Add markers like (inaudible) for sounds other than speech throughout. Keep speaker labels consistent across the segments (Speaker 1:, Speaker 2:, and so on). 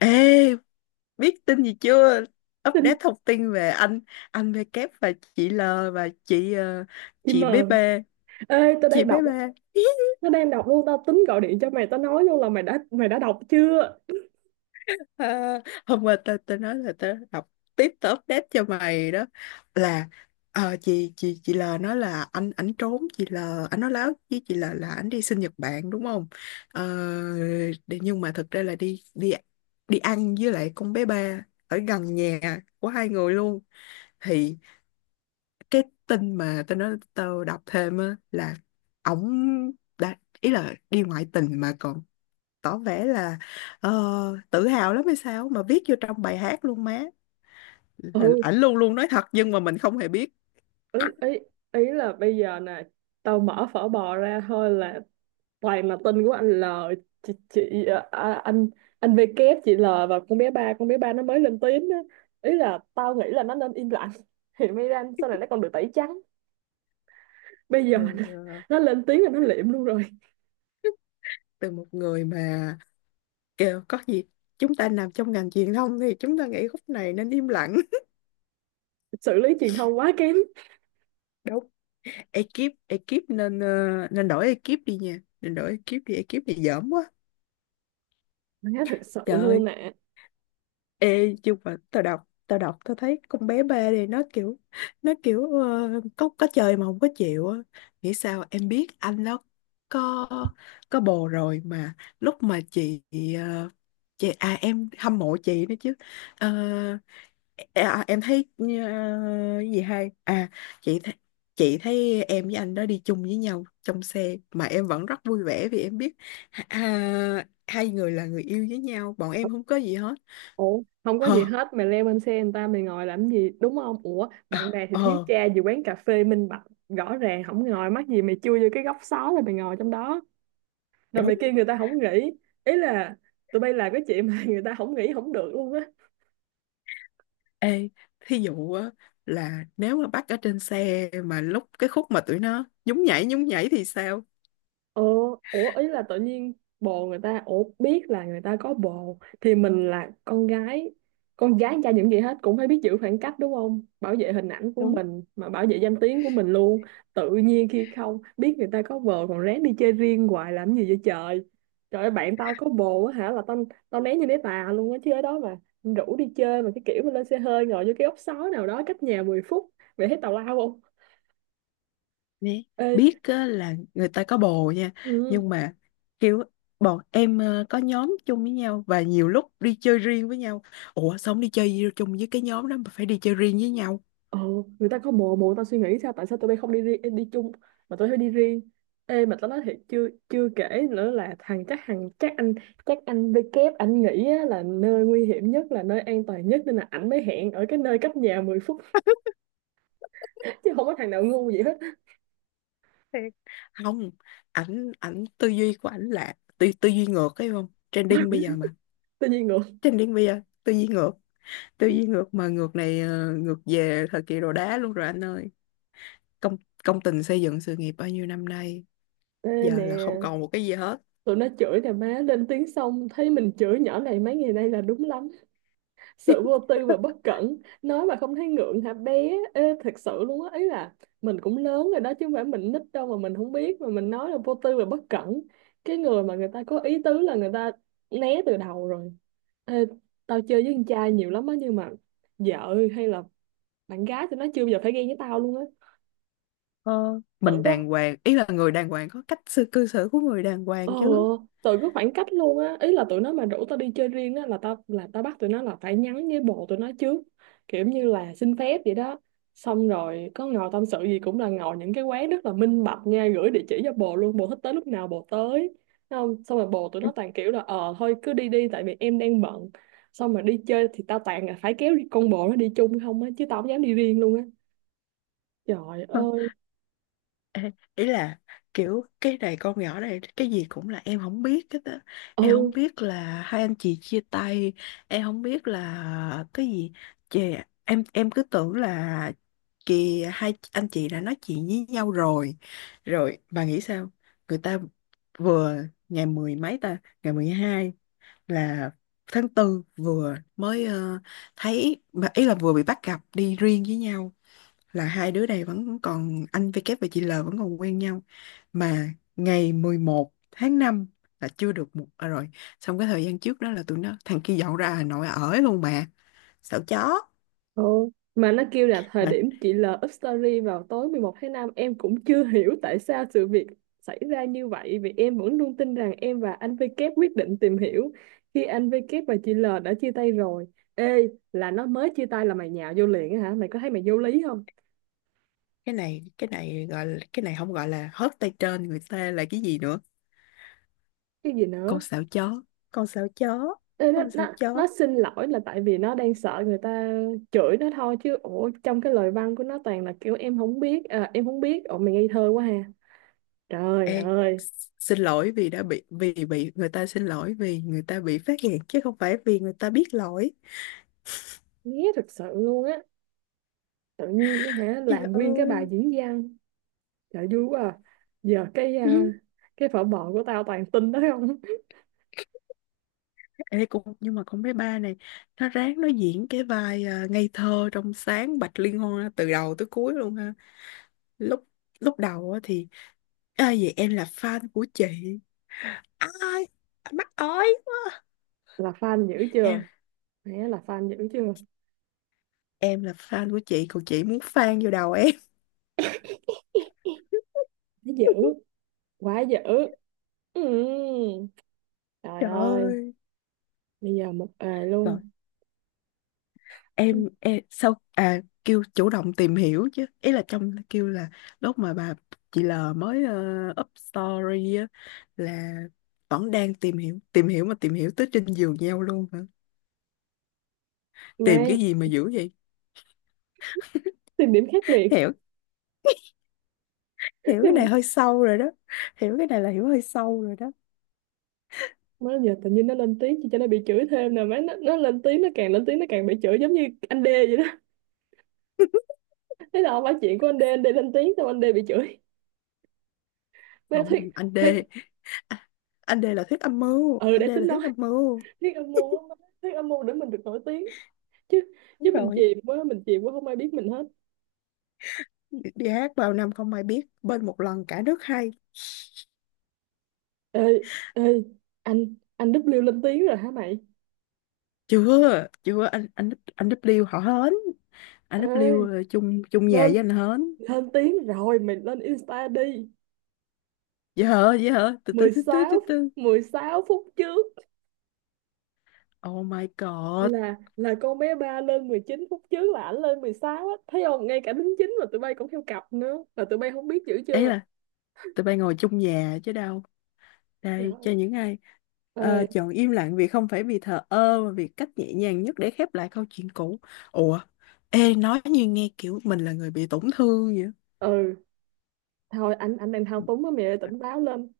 Speaker 1: Ê, biết tin gì chưa? Update
Speaker 2: Tin
Speaker 1: thông tin về anh V kép và chị L và chị
Speaker 2: chị
Speaker 1: chị bé
Speaker 2: mờ.
Speaker 1: bê,
Speaker 2: Ê, tao
Speaker 1: chị
Speaker 2: đang
Speaker 1: bé
Speaker 2: đọc,
Speaker 1: bê. (laughs)
Speaker 2: nó đang đọc luôn. Tao tính gọi điện cho mày, tao nói luôn là mày đã đọc chưa.
Speaker 1: à, Hôm qua tao tao nói là tao đọc tiếp, tao update cho mày đó, là chị L nói là anh ảnh trốn chị L. Anh nói láo với chị L là anh đi sinh Nhật Bản, đúng không? Ờ, nhưng mà thực ra là đi đi đi ăn với lại con bé ba ở gần nhà của hai người luôn. Thì cái tin mà tao nói tao đọc thêm á là ổng đã, ý là đi ngoại tình mà còn tỏ vẻ là, ờ, tự hào lắm hay sao mà viết vô trong bài hát luôn má, là
Speaker 2: Ừ.
Speaker 1: ảnh luôn luôn nói thật nhưng mà mình không hề biết.
Speaker 2: ý ý, Ý là bây giờ nè, tao mở phở bò ra thôi là toàn là tin của anh L, chị à, à, anh V kép, chị L và con bé ba nó mới lên tiếng á. Ý là tao nghĩ là nó nên im lặng (laughs) thì mới ra sau này nó còn được tẩy trắng. Bây giờ
Speaker 1: từ,
Speaker 2: nè,
Speaker 1: ờ,
Speaker 2: nó lên tiếng là nó liệm luôn rồi.
Speaker 1: Từ một người mà kêu có gì, chúng ta nằm trong ngành truyền thông thì chúng ta nghĩ khúc này nên im lặng. (laughs)
Speaker 2: Xử lý truyền thông quá kém.
Speaker 1: Đúng. Ekip ekip nên nên đổi ekip đi nha, nên đổi ekip đi, ekip này dởm quá.
Speaker 2: Má, thật sự
Speaker 1: Trời.
Speaker 2: luôn nè.
Speaker 1: Ê, nhưng mà tao thấy con bé ba này nó kiểu có chơi mà không có chịu á. Nghĩ sao em biết anh nó có có bồ rồi mà, lúc mà chị ờ, à, em hâm mộ chị nữa chứ. Ờ, em thấy cái gì hay, à chị thấy, chị thấy em với anh đó đi chung với nhau trong xe mà em vẫn rất vui vẻ vì em biết à, hai người là người yêu với nhau, bọn em không có gì hết.
Speaker 2: Ủa, không có gì
Speaker 1: Ờ,
Speaker 2: hết mày leo lên xe người ta mày ngồi làm gì, đúng không? Ủa, bạn
Speaker 1: à,
Speaker 2: bè thì thiếu
Speaker 1: ờ,
Speaker 2: cha gì quán cà phê minh bạch, rõ ràng không ngồi, mắc gì mày chui vô cái góc xó rồi mày ngồi trong đó, rồi mày
Speaker 1: Đúng.
Speaker 2: kêu người ta không nghỉ? Ý là tụi bay làm cái chuyện mà (laughs) người ta không nghỉ không được luôn á.
Speaker 1: Ê, thí dụ á, là nếu mà bắt ở trên xe mà lúc cái khúc mà tụi nó nhún nhảy thì sao?
Speaker 2: Ờ, ủa ý là tự nhiên bồ người ta, ủa biết là người ta có bồ thì mình là con gái, con gái cha những gì hết cũng phải biết giữ khoảng cách đúng không, bảo vệ hình ảnh của
Speaker 1: Đúng
Speaker 2: mình mà bảo vệ danh tiếng của mình luôn. Tự nhiên khi không biết người ta có bồ còn rén đi chơi riêng hoài làm gì vậy trời. Trời ơi, bạn tao có bồ á hả là tao, tao né như né tà luôn á chứ ở đó mà rủ đi chơi, mà cái kiểu mà lên xe hơi ngồi vô cái ốc sói nào đó cách nhà 10 phút, vậy thấy tào lao không?
Speaker 1: nè.
Speaker 2: Ê,
Speaker 1: Biết á, là người ta có bồ nha,
Speaker 2: ừ,
Speaker 1: nhưng mà kiểu bọn em có nhóm chung với nhau và nhiều lúc đi chơi riêng với nhau. Ủa sao không đi chơi chung với cái nhóm đó mà phải đi chơi riêng với nhau?
Speaker 2: ờ, người ta có bồ, bồ người ta suy nghĩ sao, tại sao tụi bay không đi riêng đi chung mà tụi bay phải đi riêng? Ê, mà tao nói thiệt, chưa chưa kể nữa là thằng chắc anh với kép anh nghĩ á, là nơi nguy hiểm nhất là nơi an toàn nhất, nên là ảnh mới hẹn ở cái nơi cách nhà 10 phút (laughs) chứ không có thằng nào ngu gì hết.
Speaker 1: Thiệt. Không, ảnh ảnh tư duy của ảnh là tư tư duy ngược ấy không? Trending bây giờ mà.
Speaker 2: Tự nhiên ngược.
Speaker 1: Trending bây giờ tư duy ngược. Tư duy ngược mà ngược này ngược về thời kỳ đồ đá luôn rồi anh ơi. Công công tình xây dựng sự nghiệp bao nhiêu năm nay
Speaker 2: Ê
Speaker 1: giờ
Speaker 2: nè,
Speaker 1: là không còn một cái gì hết.
Speaker 2: tụi nó chửi nè má, lên tiếng xong thấy mình chửi nhỏ này mấy ngày nay là đúng lắm. Sự vô tư và bất cẩn, nói mà không thấy ngượng hả bé? Ê, thật sự luôn á, ý là mình cũng lớn rồi đó chứ không phải mình nít đâu mà mình không biết, mà mình nói là vô tư và bất cẩn. Cái người mà người ta có ý tứ là người ta né từ đầu rồi. Ê, tao chơi với con trai nhiều lắm á, nhưng mà vợ hay là bạn gái thì nó chưa bao giờ phải ghen với tao luôn á.
Speaker 1: Ờ,
Speaker 2: Tự
Speaker 1: mình
Speaker 2: có.
Speaker 1: đàng hoàng, ý là người đàng hoàng có cách sự cư xử của người đàng
Speaker 2: Ờ,
Speaker 1: hoàng chứ.
Speaker 2: tụi cứ khoảng cách luôn á, ý là tụi nó mà rủ tao đi chơi riêng á là tao, là tao bắt tụi nó là phải nhắn với bồ tụi nó trước, kiểu như là xin phép vậy đó. Xong rồi có ngồi tâm sự gì cũng là ngồi những cái quán rất là minh bạch nha, gửi địa chỉ cho bồ luôn, bồ thích tới lúc nào bồ tới. Thấy không, xong rồi bồ tụi nó toàn
Speaker 1: (laughs)
Speaker 2: kiểu là ờ thôi cứ đi đi tại vì em đang bận. Xong mà đi chơi thì tao toàn là phải kéo con bồ nó đi chung không á, chứ tao không dám đi riêng luôn á. Trời ơi.
Speaker 1: (laughs) Ê, ý là kiểu cái này con nhỏ này cái gì cũng là em không biết hết á, em không
Speaker 2: Ừ.
Speaker 1: biết là hai anh chị chia tay, em không biết là cái gì chị, em cứ tưởng là kì hai anh chị đã nói chuyện với nhau rồi. Rồi bà nghĩ sao, người ta vừa, ngày mười mấy ta, ngày mười hai, là tháng tư vừa mới thấy mà ý là vừa bị bắt gặp đi riêng với nhau, là hai đứa này vẫn còn, anh V kép và chị L vẫn còn quen nhau, mà ngày 11 tháng 5 là chưa được một à, rồi. Xong cái thời gian trước đó là tụi nó thằng kia dọn ra Hà Nội ở luôn mà. Sợ chó.
Speaker 2: Ồ, mà nó kêu là thời
Speaker 1: Mà
Speaker 2: điểm chị L up story vào tối 11 tháng 5, em cũng chưa (laughs) hiểu tại sao sự việc xảy ra như vậy, vì em vẫn luôn tin rằng em và anh VK quyết định tìm hiểu khi anh VK và chị L đã chia tay rồi. Ê, là nó mới chia tay là mày nhào vô liền á hả? Mày có thấy mày vô lý không?
Speaker 1: cái này gọi là, cái này không gọi là hớt tay trên người ta là cái gì nữa.
Speaker 2: Cái gì nữa?
Speaker 1: Con sợ chó, con sợ chó,
Speaker 2: Ê, nó,
Speaker 1: con sợ
Speaker 2: nó, nó
Speaker 1: chó.
Speaker 2: xin lỗi là tại vì nó đang sợ người ta chửi nó thôi, chứ ủa trong cái lời văn của nó toàn là kiểu em không biết, à, em không biết. Ủa, mày ngây thơ quá ha? Trời
Speaker 1: Ê,
Speaker 2: ơi,
Speaker 1: xin lỗi vì đã bị, vì bị người ta, xin lỗi vì người ta bị phát hiện chứ không phải vì người ta biết lỗi.
Speaker 2: nghe thật sự luôn á, tự nhiên á hả
Speaker 1: Trời
Speaker 2: làm nguyên cái bài
Speaker 1: ơi.
Speaker 2: diễn văn. Trời vui quá à. Giờ cái à,
Speaker 1: (laughs)
Speaker 2: cái phở bò của tao toàn tin đó không. (laughs)
Speaker 1: Ê, cũng nhưng mà con bé ba này nó ráng nó diễn cái vai, à, ngây thơ trong sáng Bạch Liên Hoa từ đầu tới cuối luôn ha. Lúc lúc đầu á thì à, vậy em là fan của chị. Ai, anh mắc ơi,
Speaker 2: Là fan dữ
Speaker 1: em
Speaker 2: chưa, hả, là fan dữ chưa?
Speaker 1: em là fan của chị còn chị muốn fan vô đầu em.
Speaker 2: Nó dữ,
Speaker 1: (laughs)
Speaker 2: quá dữ. Ừ. Trời
Speaker 1: Trời
Speaker 2: ơi,
Speaker 1: ơi.
Speaker 2: bây giờ một ề
Speaker 1: Rồi
Speaker 2: luôn
Speaker 1: em sau à kêu chủ động tìm hiểu chứ, ý là trong kêu là lúc mà bà, chị L mới up story á, là vẫn đang tìm hiểu. Tìm hiểu mà tìm hiểu tới trên giường nhau luôn hả?
Speaker 2: mà
Speaker 1: Tìm cái gì mà dữ vậy?
Speaker 2: tìm điểm khác biệt.
Speaker 1: Hiểu,
Speaker 2: (laughs)
Speaker 1: hiểu cái này
Speaker 2: Tìm.
Speaker 1: hơi sâu rồi đó. Hiểu cái này là hiểu hơi sâu rồi đó.
Speaker 2: Má giờ tự nhiên nó lên tiếng chị cho nó bị chửi thêm nè má, nó lên tiếng, nó càng lên tiếng nó càng bị chửi giống như anh D vậy đó. Thế là không phải chuyện của anh D, anh D lên tiếng xong anh D bị chửi. Má
Speaker 1: Không,
Speaker 2: thuyết,
Speaker 1: anh D,
Speaker 2: thuyết
Speaker 1: à, anh D là thuyết âm mưu,
Speaker 2: ừ
Speaker 1: anh
Speaker 2: để
Speaker 1: D
Speaker 2: tính.
Speaker 1: là thuyết âm mưu.
Speaker 2: Thiết âm mưu á má. Thiết âm mưu để mình được nổi tiếng chứ, chứ
Speaker 1: Đúng
Speaker 2: mình
Speaker 1: rồi.
Speaker 2: chìm quá, mình chìm quá không ai biết mình hết.
Speaker 1: Đi hát vào năm không ai biết bên một lần cả nước hay.
Speaker 2: Ê ê anh anh W lên tiếng rồi hả mày?
Speaker 1: Chưa chưa, anh W họ hến, anh W
Speaker 2: Ê,
Speaker 1: là chung chung nhà
Speaker 2: lên
Speaker 1: với anh hến.
Speaker 2: lên tiếng rồi, mày lên Insta đi.
Speaker 1: Dễ hở, dễ hở, từ từ
Speaker 2: mười
Speaker 1: từ từ từ
Speaker 2: sáu
Speaker 1: từ
Speaker 2: 16 phút trước,
Speaker 1: Oh my god.
Speaker 2: là con bé ba lên 19 phút trước, là ảnh lên 16 á. Thấy không, ngay cả đính chính mà tụi bay cũng theo cặp nữa mà tụi bay không biết chữ
Speaker 1: Ấy
Speaker 2: chưa?
Speaker 1: là tụi bay ngồi chung nhà chứ đâu. Đây cho
Speaker 2: Trời
Speaker 1: những ai
Speaker 2: ơi.
Speaker 1: chọn im lặng vì không phải vì thờ ơ mà vì cách nhẹ nhàng nhất để khép lại câu chuyện cũ. Ủa, ê, nói như nghe kiểu mình là người bị tổn thương vậy.
Speaker 2: Ừ, thôi anh đang thao túng á mày ơi, tỉnh táo lên.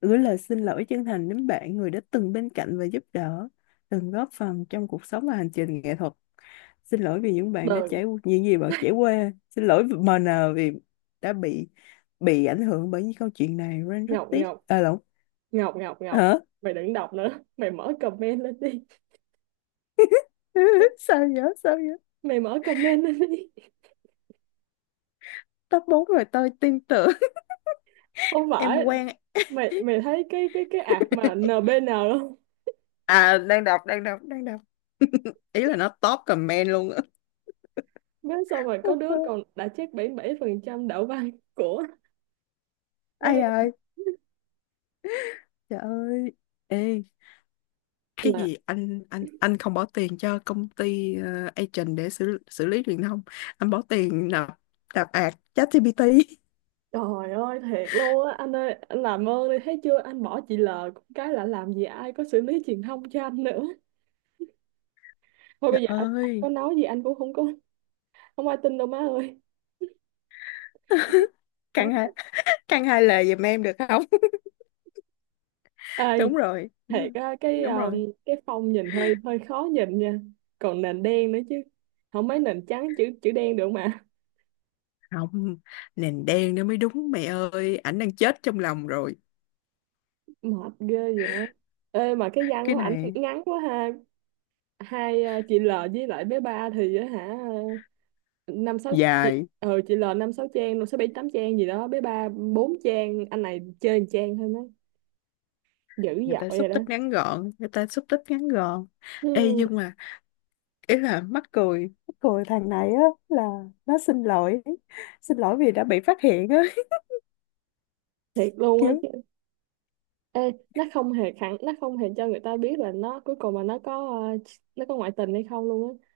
Speaker 1: Gửi lời xin lỗi chân thành đến bạn, người đã từng bên cạnh và giúp đỡ, từng góp phần trong cuộc sống và hành trình nghệ thuật. Xin lỗi vì những bạn đã
Speaker 2: Đờn.
Speaker 1: trải, những gì bạn trải qua. Xin lỗi MN vì đã bị ảnh hưởng bởi những câu chuyện này. Ren rất
Speaker 2: Ngọc,
Speaker 1: tiếc.
Speaker 2: ngọc,
Speaker 1: À lộn.
Speaker 2: Ngọc Ngọc Ngọc,
Speaker 1: Hả?
Speaker 2: mày đừng đọc nữa. (laughs) Mày mở comment lên đi.
Speaker 1: (laughs)
Speaker 2: (laughs)
Speaker 1: Sao vậy? Sao vậy?
Speaker 2: Mày mở comment lên đi.
Speaker 1: Top 4 rồi tôi tin tưởng.
Speaker 2: (laughs) Không
Speaker 1: (laughs) Em
Speaker 2: phải,
Speaker 1: quen.
Speaker 2: mày mày thấy cái cái ạc mà
Speaker 1: (laughs)
Speaker 2: NBN không?
Speaker 1: À đang đọc, đang đọc, đang đọc. (laughs) Ý là nó top comment luôn á.
Speaker 2: Biết sao mà (laughs) có đứa còn
Speaker 1: (laughs)
Speaker 2: đã chết bảy 7% đạo văn của
Speaker 1: Ai
Speaker 2: quay
Speaker 1: ơi, trời ơi. Ê, cái
Speaker 2: là.
Speaker 1: gì anh không bỏ tiền cho công ty, agent để xử xử lý truyền thông, anh bỏ tiền nạp nạp ạt ChatGPT.
Speaker 2: Trời ơi, thiệt luôn á anh ơi, anh làm ơn đi, thấy chưa anh bỏ chị L cũng cái là làm gì, ai có xử lý truyền thông cho anh nữa. Thôi bây
Speaker 1: Trời
Speaker 2: giờ anh
Speaker 1: ơi.
Speaker 2: có nói gì anh cũng không có, không ai tin đâu má ơi.
Speaker 1: (laughs)
Speaker 2: Má
Speaker 1: Căn hai,
Speaker 2: ơi.
Speaker 1: căn hai lời giùm em được không?
Speaker 2: Ê,
Speaker 1: (laughs) Đúng rồi, đúng
Speaker 2: thiệt
Speaker 1: rồi,
Speaker 2: á
Speaker 1: đúng rồi.
Speaker 2: cái phông nhìn hơi hơi khó nhìn nha. Còn nền đen nữa chứ, không mấy nền trắng chữ, chữ đen được mà.
Speaker 1: Không, nền đen nó mới đúng, mẹ ơi ảnh đang chết trong lòng rồi.
Speaker 2: (laughs) Mệt ghê vậy. Ê, mà cái văn
Speaker 1: Cái
Speaker 2: của ảnh
Speaker 1: này
Speaker 2: ngắn quá ha. Hai chị L với lại bé ba thì á hả, ờ, năm sáu, chị
Speaker 1: dài.
Speaker 2: chị L năm sáu, trang năm sáu bảy tám trang gì đó, bé ba bốn trang, anh này chơi một trang thôi má. Dữ
Speaker 1: Người ta
Speaker 2: dội
Speaker 1: xúc
Speaker 2: rồi đó.
Speaker 1: tích ngắn gọn, người ta xúc tích ngắn gọn. Ê nhưng
Speaker 2: Hmm,
Speaker 1: mà ý là mắc cười, mắc cười thằng này á, là nó xin lỗi, xin lỗi vì đã bị phát hiện á.
Speaker 2: thiệt
Speaker 1: (laughs)
Speaker 2: luôn á
Speaker 1: Kiểu
Speaker 2: chứ. Ê, nó không hề khẳng, nó không hề cho người ta biết là nó cuối cùng mà nó có ờ, nó có ngoại tình hay không luôn á.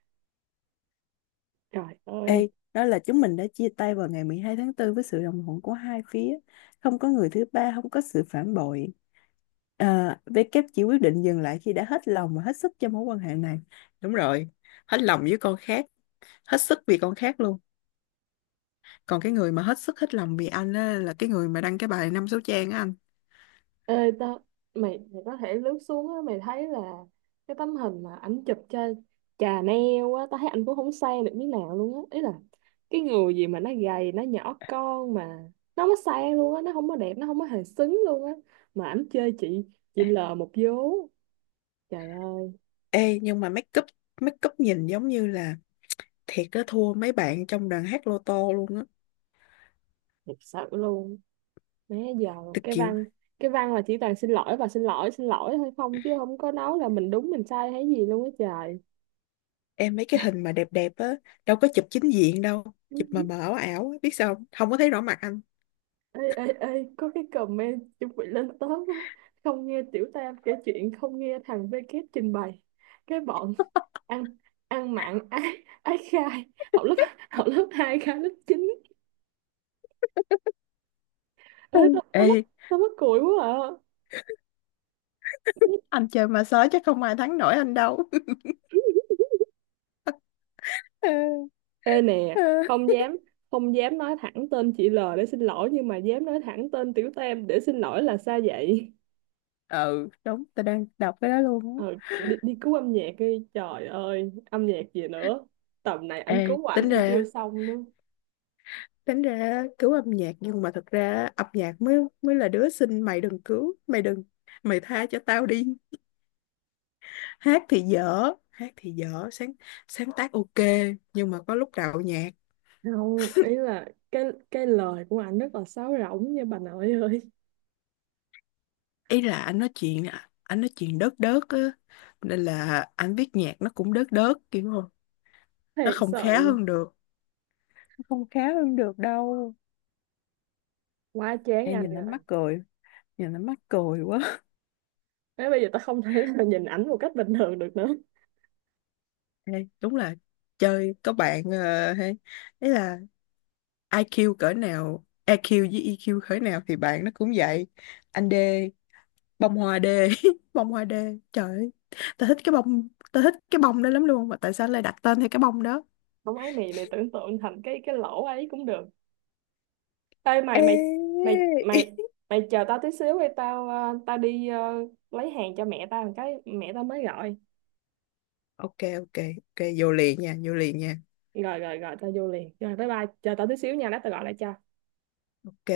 Speaker 2: Trời ơi.
Speaker 1: ê đó là chúng mình đã chia tay vào ngày 12 tháng 4 với sự đồng thuận của hai phía, không có người thứ ba, không có sự phản bội. À, W chỉ quyết định dừng lại khi đã hết lòng và hết sức cho mối quan hệ này. Đúng rồi, hết lòng với con khác, hết sức vì con khác luôn. Còn cái người mà hết sức hết lòng vì anh á, là cái người mà đăng cái bài năm số trang á anh.
Speaker 2: Ê tao, mày mày có thể lướt xuống á, mày thấy là cái tấm hình mà ảnh chụp cho Chà neo á, tao thấy ảnh cũng không sang được miếng nào luôn á. Ý là cái người gì mà nó gầy, nó nhỏ con mà nó không có sang luôn á, nó không có đẹp, nó không có hề xứng luôn á. Mà ảnh chơi chị L một vố. Trời ơi,
Speaker 1: Ê nhưng mà make up nhìn giống như là, thiệt á, thua mấy bạn trong đoàn hát lô tô luôn á.
Speaker 2: thiệt sự luôn. Má giờ
Speaker 1: Tôi
Speaker 2: cái
Speaker 1: kiểu,
Speaker 2: văn cái văn là chỉ toàn xin lỗi và xin lỗi, xin lỗi thôi không, chứ không có nói là mình đúng mình sai hay gì luôn á trời.
Speaker 1: em mấy cái hình mà đẹp đẹp á đâu có chụp chính diện đâu, chụp mà mờ ảo ảo á, biết sao không, không có thấy rõ mặt anh.
Speaker 2: Ê ê Ê, có cái comment chuẩn bị lên top á, không nghe tiểu tam kể chuyện, không nghe thằng VK trình bày. Cái bọn ăn ăn mặn ái ái khai, học lớp (laughs) học lớp 2 khai lớp 9.
Speaker 1: Ừ.
Speaker 2: Ê tao tao mất,
Speaker 1: Ê,
Speaker 2: tao mất cười quá à.
Speaker 1: anh chơi mà sói chắc không ai thắng nổi anh đâu. (laughs) Ờ,
Speaker 2: Ê nè,
Speaker 1: ờ.
Speaker 2: không dám không dám nói thẳng tên chị L để xin lỗi, nhưng mà dám nói thẳng tên tiểu tam để xin lỗi là sao vậy?
Speaker 1: Ừ, đúng, tao đang đọc cái đó luôn
Speaker 2: Ờ,
Speaker 1: á.
Speaker 2: đi, đi cứu âm nhạc đi, trời ơi âm nhạc gì nữa, tầm này anh
Speaker 1: Ê,
Speaker 2: cứu ảnh
Speaker 1: tính ra,
Speaker 2: còn chưa xong nữa.
Speaker 1: tính ra cứu âm nhạc nhưng mà thật ra âm nhạc mới, mới là đứa xinh, mày đừng cứu, mày đừng, mày tha cho tao đi. Hát thì dở, hát thì dở, sáng sáng tác ok nhưng mà có lúc đạo nhạc.
Speaker 2: Không, ý là cái cái lời của anh rất là sáo rỗng nha bà nội ơi.
Speaker 1: Ý là anh nói chuyện đớt đớt á, nên là anh viết nhạc nó cũng đớt đớt kiểu không,
Speaker 2: (laughs)
Speaker 1: nó
Speaker 2: Thiệt
Speaker 1: không khá
Speaker 2: sự,
Speaker 1: hơn được. Nó không khá hơn được đâu.
Speaker 2: quá chán
Speaker 1: em
Speaker 2: anh
Speaker 1: nhìn nó
Speaker 2: rồi.
Speaker 1: mắc cười nhìn nó mắc cười quá.
Speaker 2: Thế bây giờ tao không thể nào (laughs) nhìn ảnh một cách bình thường được nữa.
Speaker 1: Ê, đúng là chơi có bạn hay ấy là IQ cỡ nào, EQ với EQ cỡ nào thì bạn nó cũng vậy. Anh D, bông hoa đê. (laughs) Bông hoa đê, trời ơi, tao thích cái bông đó lắm luôn mà tại sao lại đặt tên theo cái bông đó.
Speaker 2: Không ấy mày, tưởng tượng thành cái lỗ ấy cũng được. Ê mày, mày
Speaker 1: Ê.
Speaker 2: mày mày
Speaker 1: (laughs)
Speaker 2: mày chờ tao tí xíu đi, tao ờ, tao đi lấy hàng cho mẹ tao một cái, mẹ tao mới gọi.
Speaker 1: Ok, ok, ok vô liền nha, vô liền nha.
Speaker 2: Rồi rồi rồi, tao vô liền rồi, bye bye, chờ tao tí xíu nha, lát tao gọi lại cho.
Speaker 1: Ok.